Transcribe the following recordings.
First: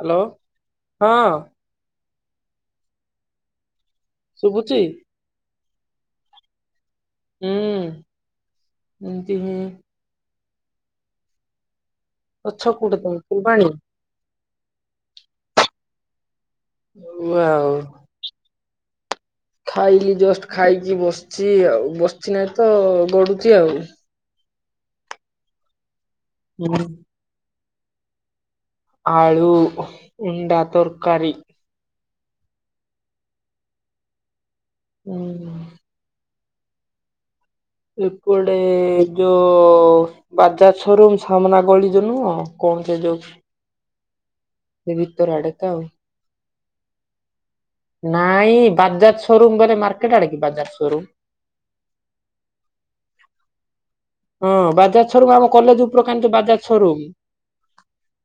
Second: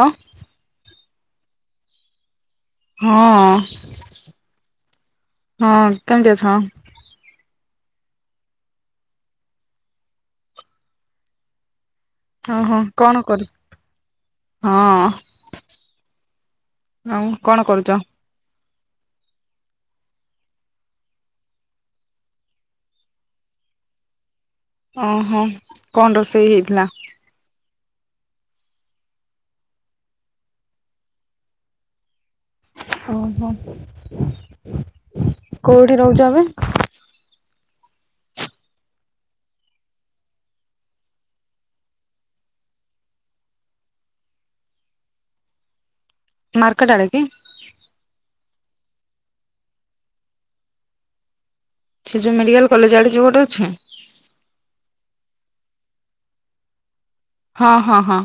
Hello. ହଁ। ହଁ। ଶୁଭୁଛି? ହଁ। କେମିତି ଅଛ? ହୁଁ। ଏମିତି ହେ ହଁ ଅଛ ହଁ କୋଉଠି ତମେ କଣ କର ଫୁଲବାଣୀ ହଁ। ଆଉଁ କଣ ୱାଓ କରୁଚ? ଖାଇଲି ଜଷ୍ଟ ଖାଇକି ବସିଛି ଆଉ ବସିଛି ନାହିଁ ତ ଗଡୁଚି ଆଉ। ଅଁ ହ କଣ ରୋଷେଇ ହୁଁ ହେଇଥିଲା? ଆଳୁ ଉଣ୍ଡା ତରକାରୀ। ଓ ହୋ। ହୁଁ କିଏ ରହୁଚ ଏବେ? ଏ ପଟେ ଯୋଉ ବାଜାଜ ସୋରୁମ ସାମ୍ନା ଗଳି ଯୋଉ ନୁହଁ କଣ ସେ ଯୋଉ ସେଇ ଭିତର ଆଡେ ତ ଆଉ। ମାର୍କେଟ ଆଡେ କି? ନାଇଁ ବାଜାଜ ସୋରୁମ ଗଲେ ମାର୍କେଟ ଆଡେ କି ବାଜାଜ ସୋରୁମ୍? ସେ ଯୋଉ ମେଡ଼ିକାଲ କଲେଜ ଆଡ଼େ ଯୋଉ ଗୋଟେ ଅଛି? ହଁ ବାଜାଜ ସୋରୁମ୍ ଆମ କଲେଜ ଉପରକା ଯୋଉ ବାଜାଜ ସୋରୁମ୍। ହଁ ହଁ ହଁ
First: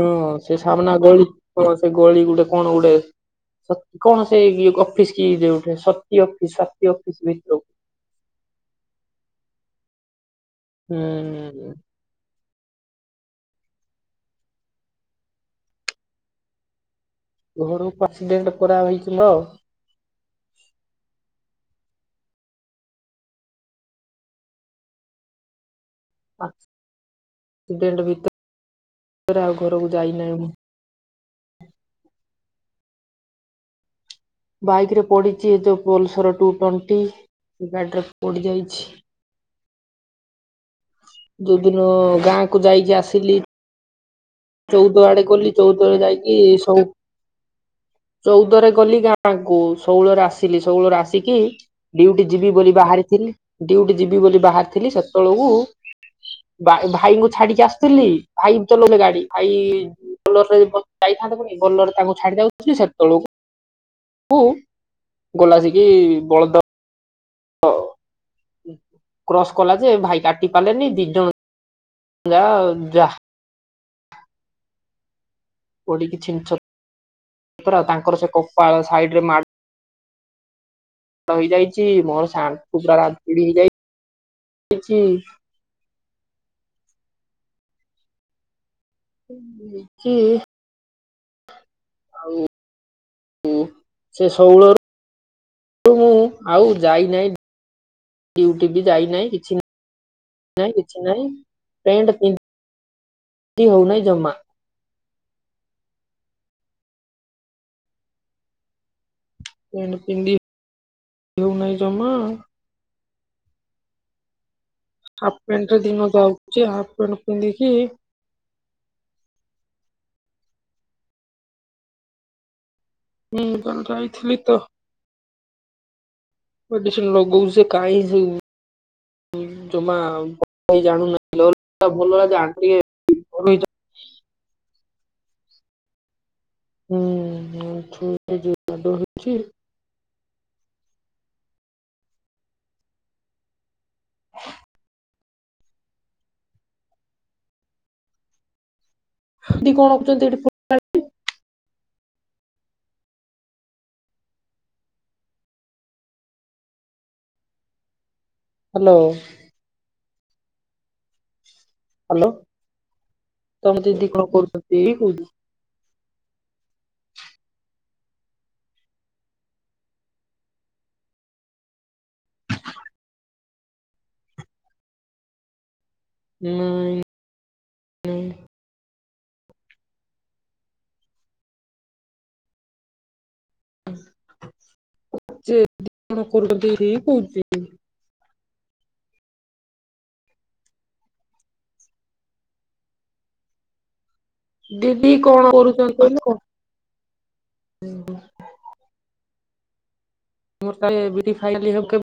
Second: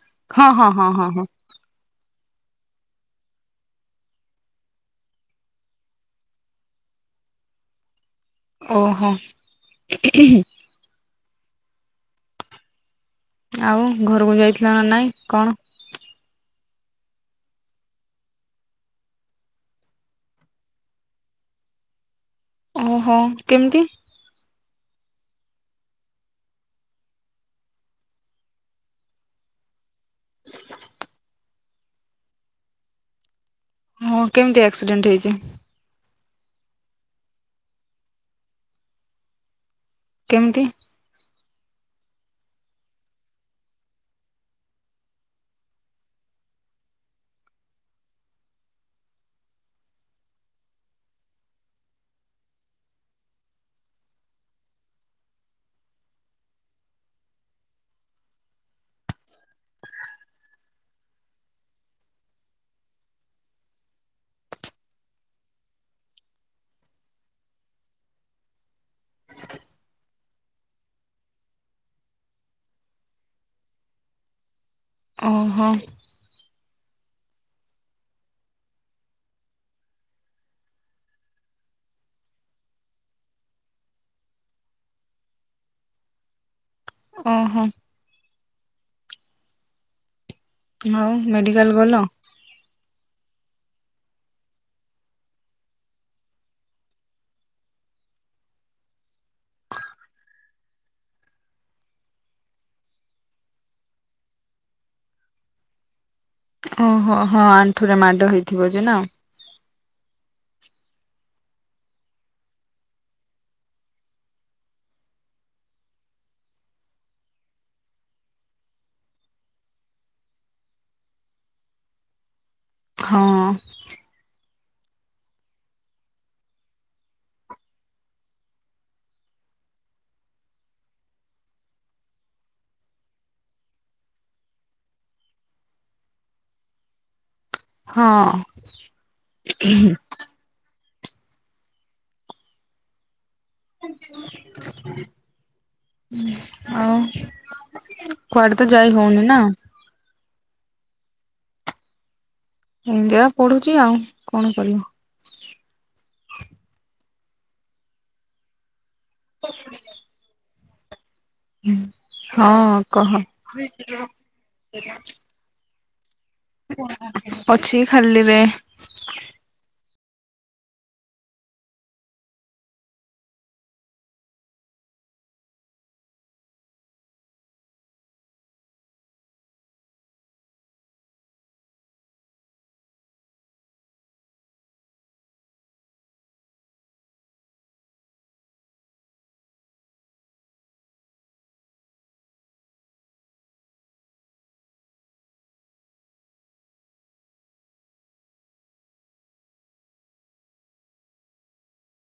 ହଁ ସେ ହଁ ହଁ ସାମ୍ନା ହଁ ଗଳି ହଁ ସେ ଗଳିକି ଗୋଟେ କଣ ଗୋଟେ ସ କଣ ସେ ଇଏ ଅଫିସ କି ଯଉଠେ ସତୀ ଅଫିସ ସାତି ଅଫିସ ଭିତରକୁ। ଓ ହୋ ହୁଁ ହୁଁ। ଆଉ ଘରୁକୁ ଯାଇଥିଲ ନା ନାଇଁ କଣ? ଘରକୁ ପସିଡେଣ୍ଟ କରାହୋଇଚି ତ ଓ ହୋ କେମତି? ଆକସିଡେଣ୍ଟ୍ ଭିତରେ ଆଉ ଘରକୁ ଯାଇନାହିଁ ମୁଁ। ମୋ ବାଇକ୍ ରେ ପଡିଚି ଏ ଯୋଉ ପଲସର୍ ଟୁ ଟ୍ୱେଣ୍ଟି ଗାଡିରେ ପଡି ଯାଇଛି। କେମତି? ଯୋଉ ଦିନ ଗାଁକୁ ଯାଇକି ଆସିଲି ଚଉଦ ଆଡେ ଗଲି ଚଉଦରେ ଯାଇକି ଷୋଳ ଚଉଦରେ ଗଲି ଗାଁକୁ ଷୋହଳରେ ଆସିଲି ଷୋହଳରେ ଆସିକି ଡିଉଟି ଯିବି ବୋଲି ବାହାରିଥିଲି। ଡିଉଟି ଯିବି ବୋଲି ବାହାରିଥିଲି ସେତବେଳକୁ ବାଇ ଭାଇଙ୍କୁ ଛାଡିକି ଆସୁଥିଲି ଭାଇ ବି ଚଲଉଥିଲେ ଗାଡି। ଭାଇ ବୋଲର ରେ ଯାଇଥାନ୍ତେ ପୁଣି ବଲରରେ ତାଙ୍କୁ ଛାଡି ଦଉଚି ସେତବଳକୁ ହୁ ଗଲାସିକି ବଳଦ ଦ କ୍ରସ୍ କଲା ଯେ ଭାଇ କାଟି ପାରିଲେନି ଦି ଜଣ ଯାଅ ଯା। ଅ ହ। ପଡିକି ଛିନ ଛ ତର ତାଙ୍କର ସେ କପାଳ ସାଇଡ଼ରେ ମା ଡ଼ ହେଇଯାଇଚି ମୋର ସେ ଆଣ୍ଠୁ ପୁରା ରାମ୍ପୁଡ଼ି ହେଇଯାଇଚି। ଅଁ ହଁ। କିଏ? ଆଉ ମେଡିକାଲ୍ ଗଲ? ଆଉ ଉ ସେ ସଉଳର [unintelligible] ଆଉ ଯାଇ ନେଇଁ ଡିଉଟି ବି ଯାଇ ନେଇଁ କିଛି ନା ନାଇଁ କିଛି ନାଇଁ ପେଣ୍ଟ ପି ନ୍ଧି ହଉନାହିଁ ଜମା। ଓହୋ ହଁ ଆଣ୍ଠୁରେ ମାଡ଼ ହେଇଥିବ ଯେ ନା। ପେଣ୍ଟ ପିନ୍ଧି ହେଉନାହିଁ ଜମା। ହାଫ୍ ପେଣ୍ଟ୍ ରେ ଦିନ ଯାଉଚି ହାଫ୍ ପେଣ୍ଟ୍ ପିନ୍ଧିକି। ହଁ ମୁଁ କଣ ଖାଇଥିଲି ତ? ମେଡିସିନ୍ ଲଗୋଉଚେ କାଇଁ ସେ ଜମା ବଟ୍ ଭାଇ ଜାଣୁ ନଥିଲେ। [unintelligible] ହୁଁ ହୁଁ। ହଁ। ଉଁ ହୁଁ। ଆଉ କୁଆଡେ ତ ଯାଇ ହଉନି। ନା ଦି କଣ [unintelligible] ଛନ୍ତି ଏଠି କ ଏମତି ଏକା ପଢୁଚି ଆଉ କଣ କରିବୁ? ହ୍ୟାଲୋ। ହ୍ୟାଲୋ ଉଁ ତମ ହଁ ଦିଦି କଣ କରୁଛନ୍ତି କହ। କହୁଛି ଅଛି ଖାଲିରେ। ମୁଁ ଏଇ ଯିଏ [unintelligible] କରୁଚନ୍ତି ସେଇ [unintelligible] ଦିଦି କଣ କରୁଚନ୍ତି କହିଲ କହ। ମୋର ତାଏ ଏମିତି ଖାଇଲି ହେବ୍ କେବ୍